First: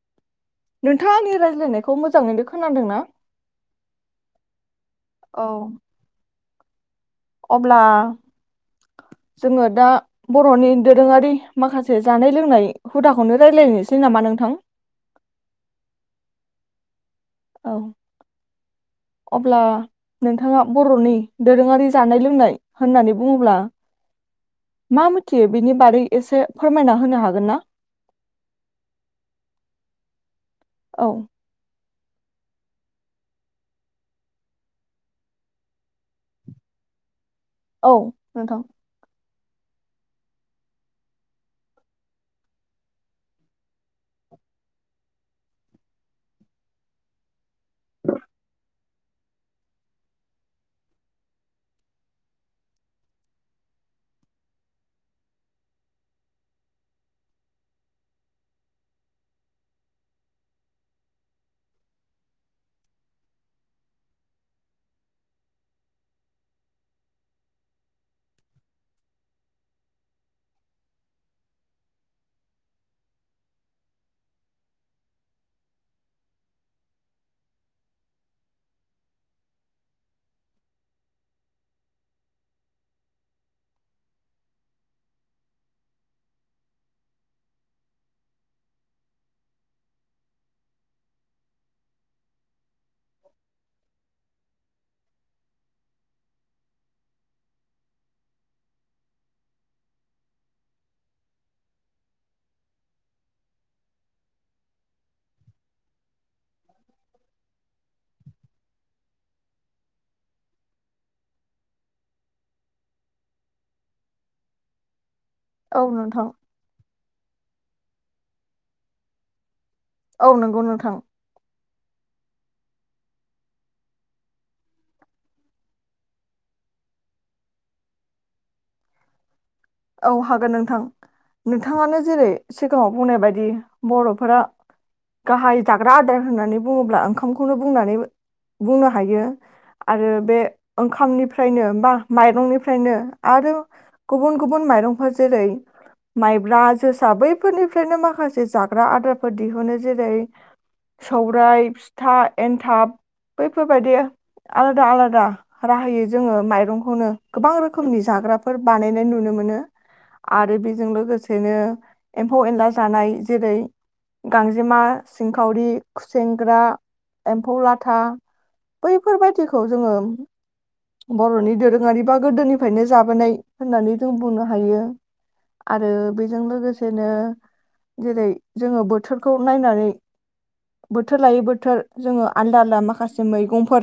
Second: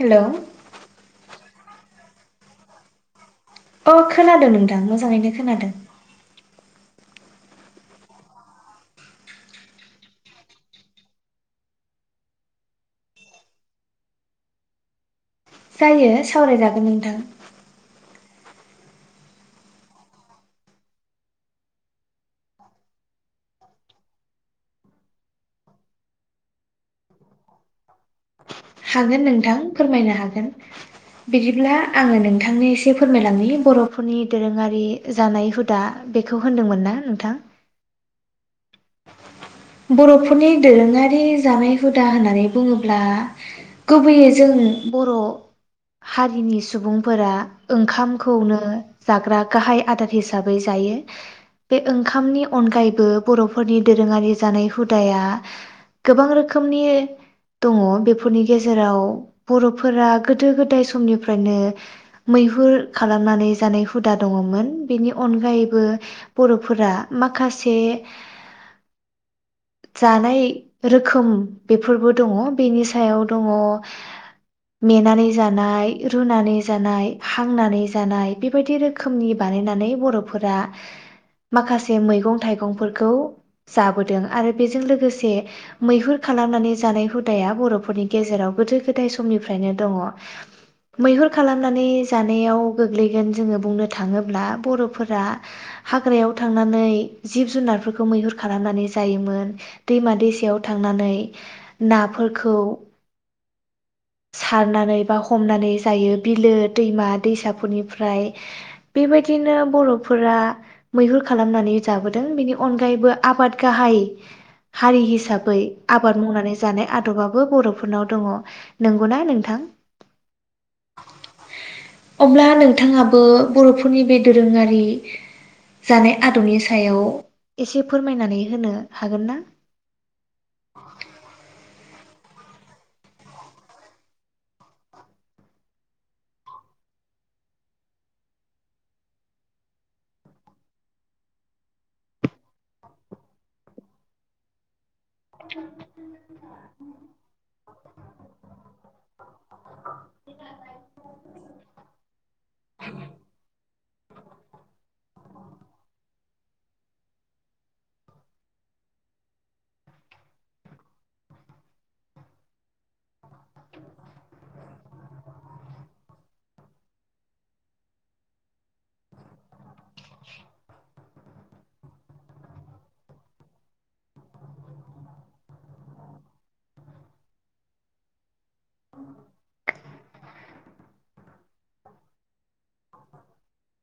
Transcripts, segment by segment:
हेल' नोंथाङा आंनि रायज्लायनायखौ मोजाङैनो खोनादोंना अ खोनादों नोंथां मोजाङैनो औ खोनादों अब्ला जोङो दा बर'नि दोरोङारि माखासे जानाय लोंनाय हुदाखौनो रायज्लायनोसै नामा नोंथां जायो सावरायजागोन नोंथां औ अब्ला नोंथाङा बर'नि दोरोङारि जानाय लोंनाय होननानै बुङोब्ला मा मिथियो बेनि बागै एसे फोरमायना होनो हागोन ना? हागोन नोंथां फोरमायनो हागोन औ बिदिब्ला। आङो नोंथांनो एसे फोरमायलांनि बर'फोरनि दोरोङारि जानाय हुदा बेखौ होनदोंमोन ना नोंथां। औ नोंथां बर'फोरनि दोरोङारि जानाय हुदा होननानै बुङोब्ला गुबैयै जों बर' हारिनि सुबुंफोरा ओंखामखौनो जाग्रा गाहाय आदार हिसाबै जायो बे ओंखामनि अनगायैबो बर' फोरनि दोरोङारि जानाय हुदाया गोबां रोखोमनि दङ बेफोरनि गेजेराव बर'फोरा गोदो गोदाय समनिफ्रायनो मैहुर खालामनानै जानाय हुदा दङमोन बेनि अनगायैबो बर'फोरा माखासे जानाय रोखोम बेफोरबो दङ बेनि सायाव दङ मेनानै जानाय रुनानै जानाय हांनानै जानाय बेबायदि रोखोमनि बानायनानै बर'फोरा माखासे मैगं थाइगंफोरखौ जाबोदों आरो बेजों लोगोसे मैहुर खालामनानै जानाय हुदाया बर'फोरनि गेजेराव गोदो गोदाय समनिफ्रायनो दङ मैहुर खालामनानै जानायाव गोग्लैगोन जोङो बुंनो थाङोब्ला बर'फोरा हाग्रायाव थांनानै जिब जुनारफोरखौ मैहुर खालामनानै जायोमोन दैमा दैसायाव थांनानै नाफोरखौ सारनानै बा हमनानै जायो बिलो दैमा दैसाफोरनिफ्राय बेबायदिनो बर'फोरा मैहुर खालामनानै जाबोदों बेनि अनगायैबो आबाद गाहाय हारि हिसाबै औ आबाद नोंथां मावनानै जानाय आदार आदबाबो बर'फोरनाव दङ नंगौना नोंथां औ नंगौ नोंथां अब्ला नोंथाङाबो बर'फोरनि बे दोरोङारि जानाय आदबनि सायाव एसे फोरमायनानै होनो हागोन ना? औ हागोन नोंथां नोंथाङानो जेरै सिगाङाव बुंनाय बायदि बर'फोरा गाहाय जाग्रा आदार होननानै बुङोब्ला ओंखामखौनो बुंनानै बुंनो हायो आरो बे ओंखामनिफ्रायनो बा माइरंनिफ्रायनो आरो गुबुन गुबुन माइरं जेरै माइब्रा जोसा बैफोरनिफ्रायनो माखासे जाग्रा आदार दिहुनो जेरै सौराइ फिथा एन्थाब बैफोरबायदि आलादा आलादा राहायै जोङो माइरंखौनो गोबां रोखोमनि जाग्राफोर बानायनाय नुनो मोनो। आरो बेजों लोगोसेनो एम्फौ एनला जानाय जेरै गांजेमा सिंखावरि खुसेेंग्रा एम्फौ लाथा बैफोरबायदिखौ जोङो बर'नि दोरोङारि बा गोदोनिफ्रायनो जाबोनाय होननानै जों बुंनो हायो आरो बेजों लोगोसेनो जेरै जोङो बोथोरखौ नायनानै बोथोर लायै बोथोर जोङो आलदा आलदा माखासे मैगंफोर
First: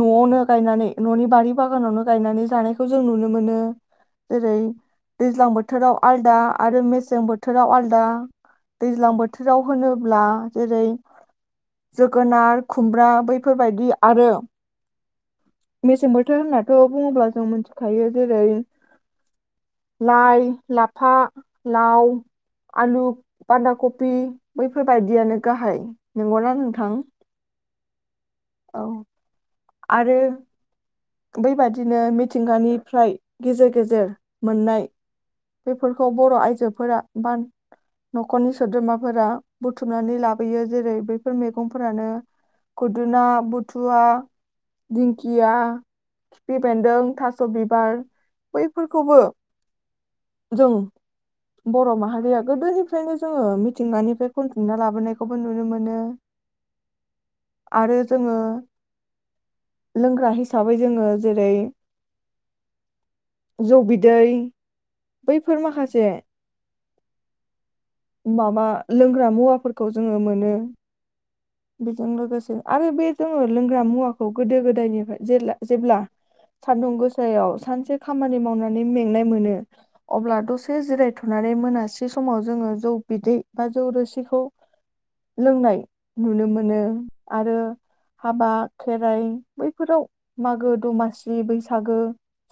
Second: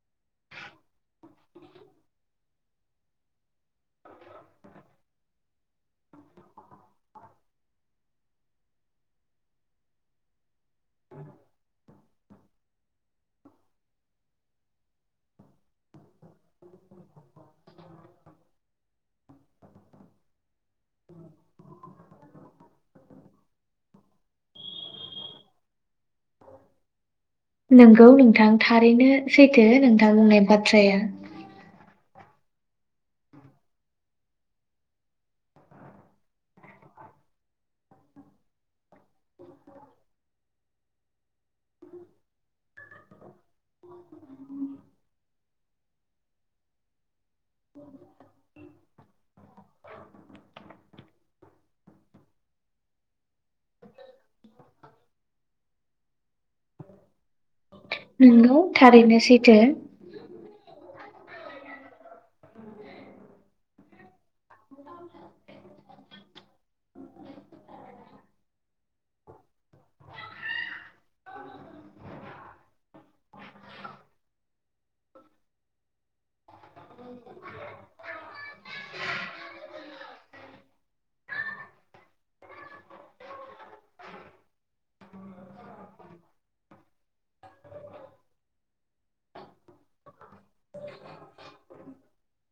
न'आवनो गायनानै न'नि बारि बागानावनो गायनानै जानायखौ जों नुनो मोनो जेरै दैज्लां बोथोराव आलदा आरो मेसें बोथोराव आलदा दैज्लां बोथोराव होनोब्ला जेरै जोगोनार खुमब्रा बैफोरबायदि आरो मेसें बोथोर होननाथ' बुङोब्ला जों मिथिखायो जेरै लाइ लाफा लाव आलु बान्दा कफि बैफोरबायदियानो गाहाय नंगौना नोंथां। नोंगौ नोंथां औ थारैनो थो नोंथां बुंनाय बाथ्राया बैबदिनो मिथिंगानिफ्राय गेजेर गेजेर मोननाय बेफोरखौ बर' आइजोफोरा बा न'खरनि सोद्रोमाफोरा बुथुमनानै लाबोयो जेरै बैफोर मैगंफोरानो खुदुना बुथुवा दिंखिया खिफि बेन्दों थास थास बिबार बैफोरखौबो जों बर' माहारिया गोदोनिफ्रायनो जोङो मिथिंगानिफ्राय खनथुमनामना लाबोनायखौबो नुनो मोनो। आरो जोङो नोंगौ थारैनो सैथो। लोंग्रा हिसाबै जोङो जेरै जौ बिदै बैफोर माखासे माबा लोंग्रा मुवाफोरखौ जोङो मोनो बेजों लोगोसे आरो बे जोङो लोंग्रा मुवाखौ गोदो गोदायनिफ्राय जे जेब्ला सानदुं गोसायाव सानसे खामानि मावनानै मेंनाय मोनो अब्ला दसे जिरायथ'नानै मोनासे समाव जोङो जौ बिदै बा जौ रोसिखौ लोंनाय नुनो मोनो आरो हाबा खेराइ बैफोराव मागो दमासिलि बैसागो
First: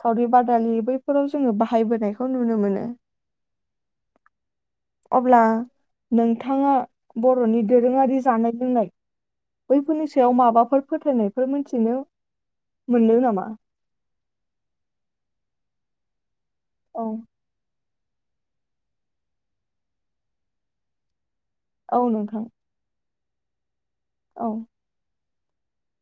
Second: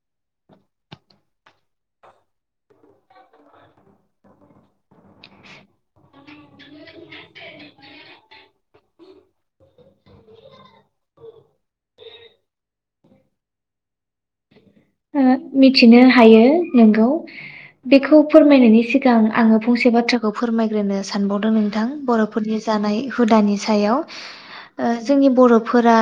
सावरि बादालि बैफोराव जोङो बाहायबोनायखौ नुनो मोनो अब्ला नोंथाङा बर'नि दोरोङारि जानाय लोंनाय बैफोरनि सायाव माबाफोर फोथायनायफोर मोनथिनो मोनो नामा मिथिनो हायो औ नोंगौ बेखौ फोरमायनायनि सिगां आङो फंसे बाथ्राखौ फोरमायग्रोनो सानबावदों नोंथां औ नोंथां बर'फोरनि जानाय हुदानि सायाव औ ओ जोंनि बर'फोरा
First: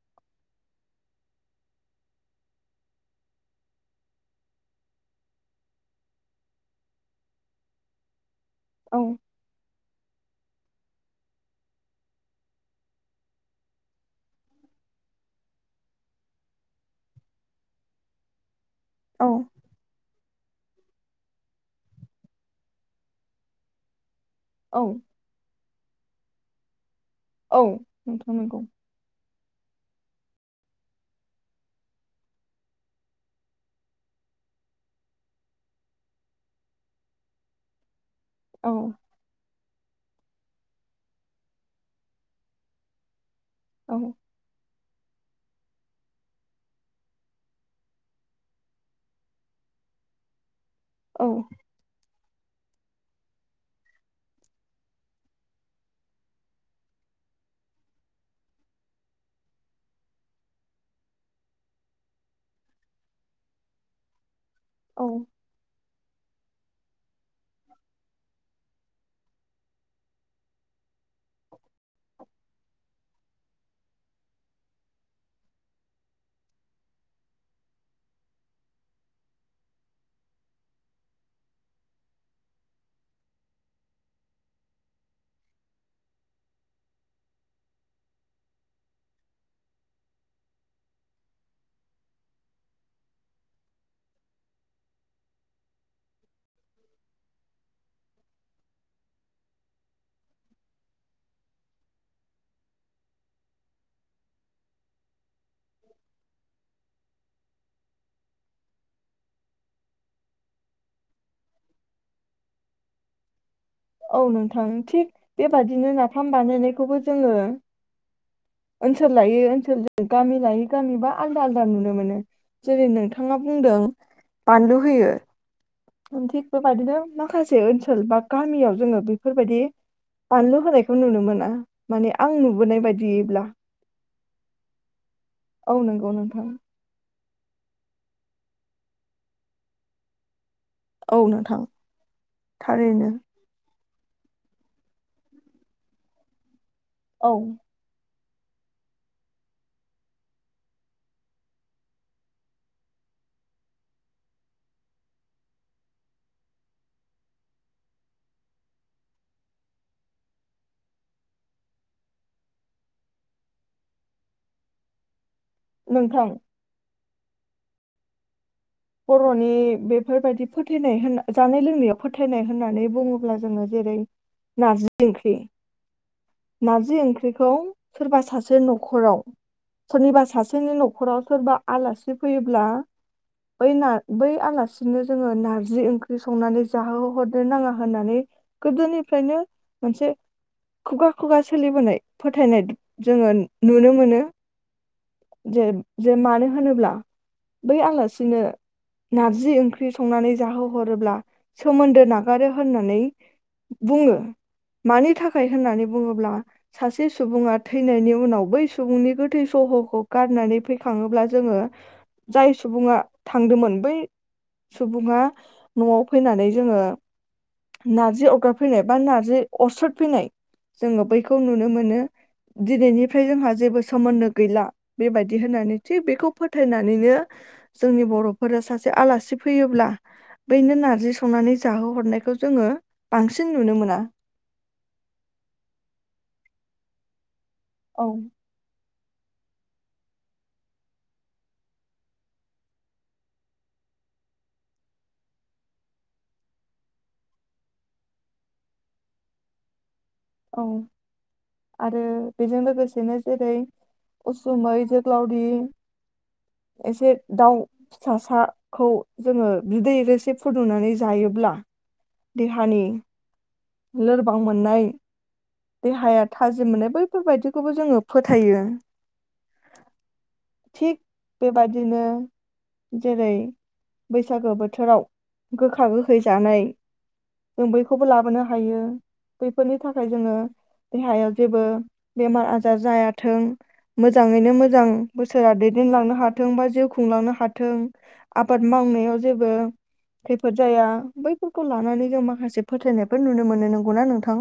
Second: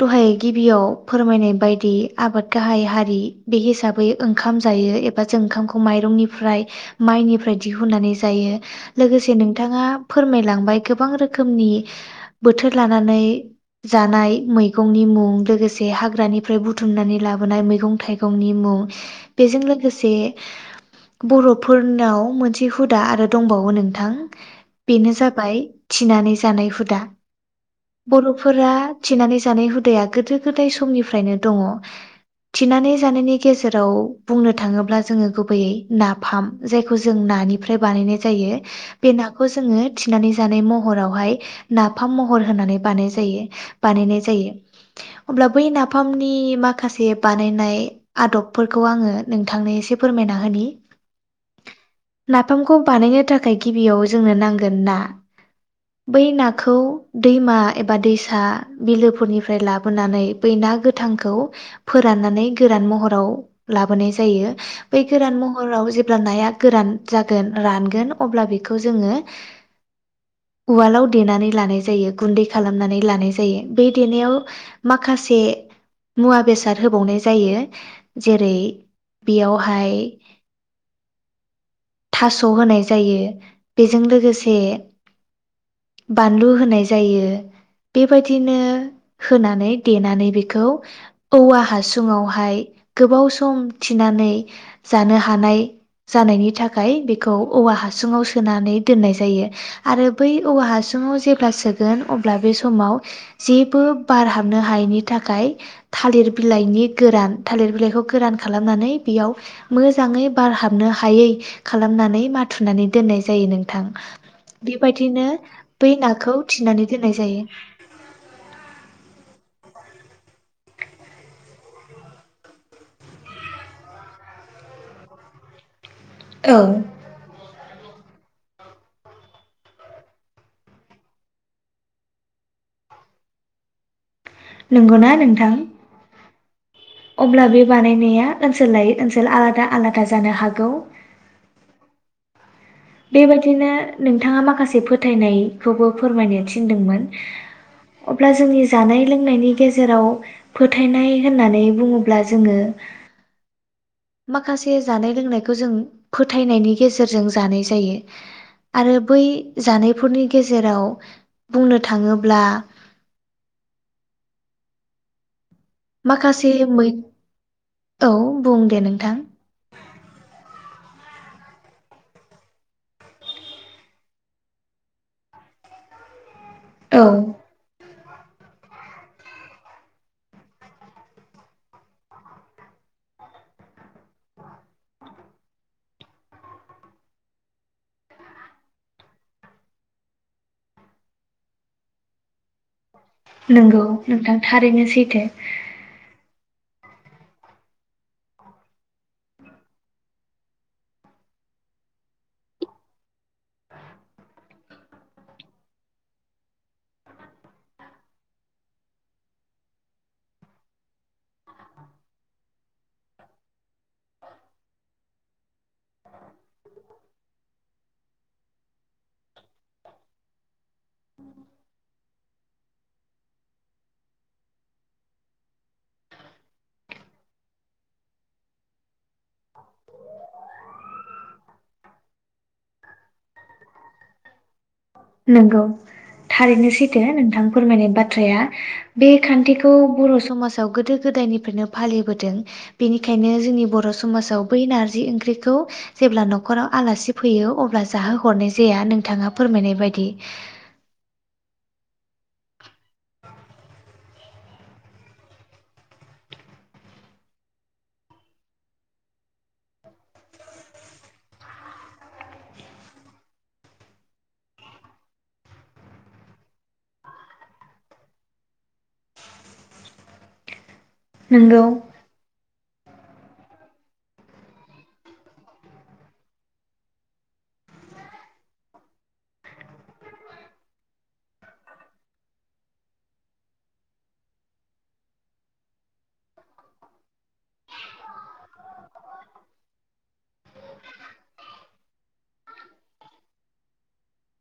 दहाय गिबियाव फोरमायनाय बायदि आबाद गाहाय हारि बे हिसाबै ओंखाम जायो एबा जों ओंखामखौ माइरंनिफ्राय माइनिफ्राय दिहुननानै जायो औ लोगोसे नोंथाङा फोरमायलांबाय गोबां रोखोमनि बोथोर लानानै जानाय मैगंनि मुं लोगोसे हाग्रानिफ्राय बुथुमनानै लाबोनाय मैगं थाइगं गावनि मुं औ बेजों लोगोसे बर'फोरनाव मोनसे हुदा आरो दंबावो नोंथां औ बेनो‌ जाबाय थिनानै जानाय हुदा औ नोंथां नंगौ बर'फोरा थिनानै जानाय हुदाया गोदो गोदाय समनिफ्रायनो दङ थिनानै जानायनि गेजेराव बुंनो थाङोब्ला जोङो गुबैयै नाफाम जायखौ जों नानिफ्राय बानायनाय जायो औ बे नाखौ जोङो थिनानै जानाय महरावहाय नाफाम महर होनानै बानाय जायो औ बानायनाय जायो अब्ला बै नाफामनि माखासे बानायनाय आदबफोरखौ आङो नोंथांनो एसे फोरमायना होनि औ नाफामखौ बानायनो थाखाय गिबियाव जोंनो नांगोन ना बै नाखौ दैमा एबा दैसा बिलोफोरनिफ्राय लाबोनानै बै ना गोथांखौ फोराननानै गोरान महराव लाबोनाय जायो बै औ गोरान महराव जेब्ला नाया गोरान जागोन रानगोन अब्ला बेखौ जोङो उवालाव देनानै लानाय जायो गुन्दै खालामनानै लानाय जायो बे देनायाव माखासे मुवा बेसाद होबावनाय जायो जेरै बेयावहाय थास' होनाय जायो बेजों लोगोसे बानलु होनाय जायो बेबायदिनो होनानै देनानै बेखौ औवा हासुङावहाय गोबाव सम थिनानै जानो हानाय जानायनि थाखाय थाखाय बेखौ औवा हासुङाव सोनानै दोननाय जायो आरो बै औवा हासुङाव जेब्ला सोगोन अब्ला बे समाव जेबो बार हाबनो हायैनि थाखाय थालिर बिलाइनि गोरान थालिर बिलाइखौ गोरान खालामनानै बेयाव मोजाङै बारहाबनो हायै खालामनानै माथुनानै दोननाय जायो नोंथां औ नोंथां थिग बेबायदिनो बै बेबादिनो नाफाम नाखौ थिनानै बानायनायखौबो दोननाय जोङो जायो। ओनसोल लायै ओनसोल गामि लायै गामिबा आलदा आलदा नुनो मोनो जेरै नोंथाङा बुंदों बानलु होयो। थिक औ बेबादिनो माखासे ओनसोल ओनसोल बा गामियाव जोङो बेफोरबायदि बानलु होनायखौ नुनो मोना माने आं नुबोनाय बायदियैब्ला नोंगौना नोंथां औ नंगौ नोंथां अब्ला बे बानायनाया ओनसोल लायै ओनसोल आलादा आलादा जानो हागौ। औ नोंथां थारैनो बेबायदिनो नोंथाङा माखासे फोथायनायखौबो फोरमायनो थि थिनदोंमोन औ अब्ला जोंनि जानाय लोंनायनि गेजेराव फोथायनाय होननानै बुङोब्ला जोङो माखासे जानाय लोंनायखौ जों फोथायनायनि गेजेरजों जानाय जायो आरो बै जानायफोरनि गेजेराव बुंनो थाङोब्ला नोंथां माखासे मै औ बुं दे नोंथां। बर'नि बेफोरबायदि फोथानाय होनना जानाय लोंनायाव फोथायनाय होननानै बुङोब्ला जोङो जेरै नारजि ओंख्रि नारजि औ ओंख्रिखौ सोरबा सासे न'खराव सोरनिबा सासेनि न'खराव सोरबा आलासि फैयोब्ला बै बै आलासिनो जोङो नारजि ओंख्रि संनानै जाहोहरनो नाङा होननानै गोदोनिफ्रायनो मोनसे खुगा खुगा सोलिबोनाय फोथायनाय जोङो नंगौ नुनो मोनो नोंथां थारैनो सैथो जे जे मानो होनोब्ला बै आलासिनो नारजि ओंख्रि संनानै जाहोहरोब्ला सोमोन्दो नागारो होननानै बुङो मानि थाखाय होननानै बुङोब्ला सासे सुबुङा थैनायनि उनाव बै सुबुंनि गोथै सहखौ गारनानै फैखाङोब्ला जोङो जाय सुबुङा थांदोंमोन बै सुबुङा न'आव फैनानै जोङो नारजि अरगाबफैनाय बा नारजि अरस्रद फैनाय जोङो बैखौ नुनो मोनो दिनैनिफ्राय जोंहा जेबो सोमोन्दो गैला बेबायदि होननानै थिग बेखौ फोथायनानैनो जोंनि बर'फोरा सासे आलासि सि फैयोब्ला बैनो नारजि संनानै जाहोहरनायखौ जोङो बांसिन नुनो मोना नंगौ थारैनो सैथो नोंथां फोरमायनाय औ बाथ्राया बे खान्थिखौ बर' समाजाव गोदो गोदायनिफ्रायनो फालिबोदों बेनिखायनो जोंनि बर' समाजाव बै नारजि ओंख्रिखौ जेब्ला न'खराव आलासि फैयो अब्ला जाहो हरनाय जाया नोंथाङा फोरमायनाय बायदि [inaudible] औ आरो बेजों लोगोसेनो जेरै उसुमै जोग्लावदि एसे दाउ फिसासाखौ जोङो बिदै रोसि फुदुंनानै जायोब्ला देहानि लोरबां मोननाय देहाया थाजिम मोननाय बैफोरबायदिखौबो जोङो फोथायो। थिग नंगौ बेबादिनो जेरै बैसागो बोथोराव गोखा गोखै जानाय जों बयखौबो लाबोनो हायो बैफोरनि थाखाय जोङो देहायाव जेबो बेमार आजार जायाथों मोजाङैनो मोजां बोसोरा दैदेनलांनो हाथों बा जिउ खुंलांनो हाथों आबाद मावनायाव जेबो खैफोद जाया बैफोरखौ लानानै जों माखासे फोथायनायफोर नुनो मोनो नंगौना नोंथां?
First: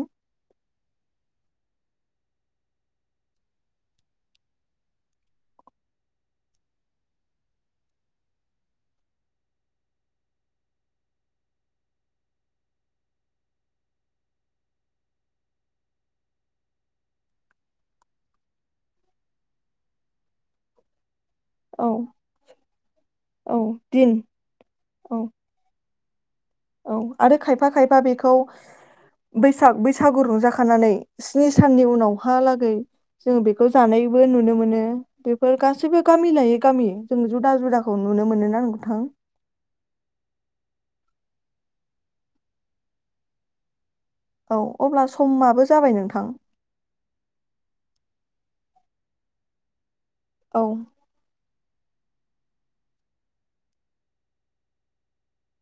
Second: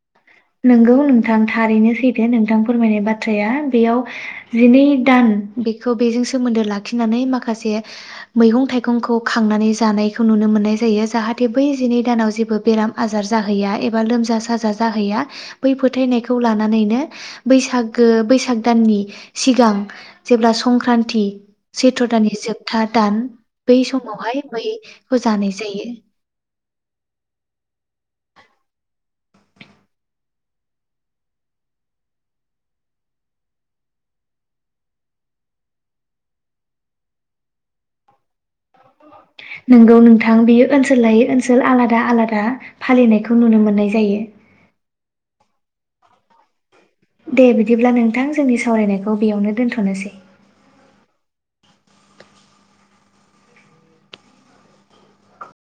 नोंगौ नोंथां थारैनो सैदो नोंथां फोरमायनाय बाथ्राया बेयाव जिनै दान बेखौ बेजों सोमोन्दो लाखिनानै माखासे मैगं थाइगंखौ खांनानै जानायखौ नुनो मोननाय जायो जाहाथे बै जिनै दानाव जेबो बेराम आजार जाहैया एबा लोमजा साजा जाहैया बै फोथायनायखौ लानानैनो बैसागो बैसाग दाननि सिगां जेब्ला संक्रान्ति औ सेैथ्र' दानानि जोबथा दान औ बै दिन समावहाय औ बैखौ जानाय जायो। औ आरो खायफा खायफा बेखौ बैसाग बैसागु रंजाखानानै स्नि साननि उनावहालागै जों बेखौ जानायबो नुनो मोनो बेफोर गासैबो गामि लायै गामि जों जुदा जुदाखौ नुनो मोनो नंगौ नोंथां बियो ओनसोल लायो ओनसोल आलादा आलादा फालिनायखौ नुनो मोननाय जायो औ अब्ला समाबो जाबाय नोंथां दे बिदिब्ला नोंथां जोंनि सावरायनायखौ बेयावनो दोन्थ'नोसै औ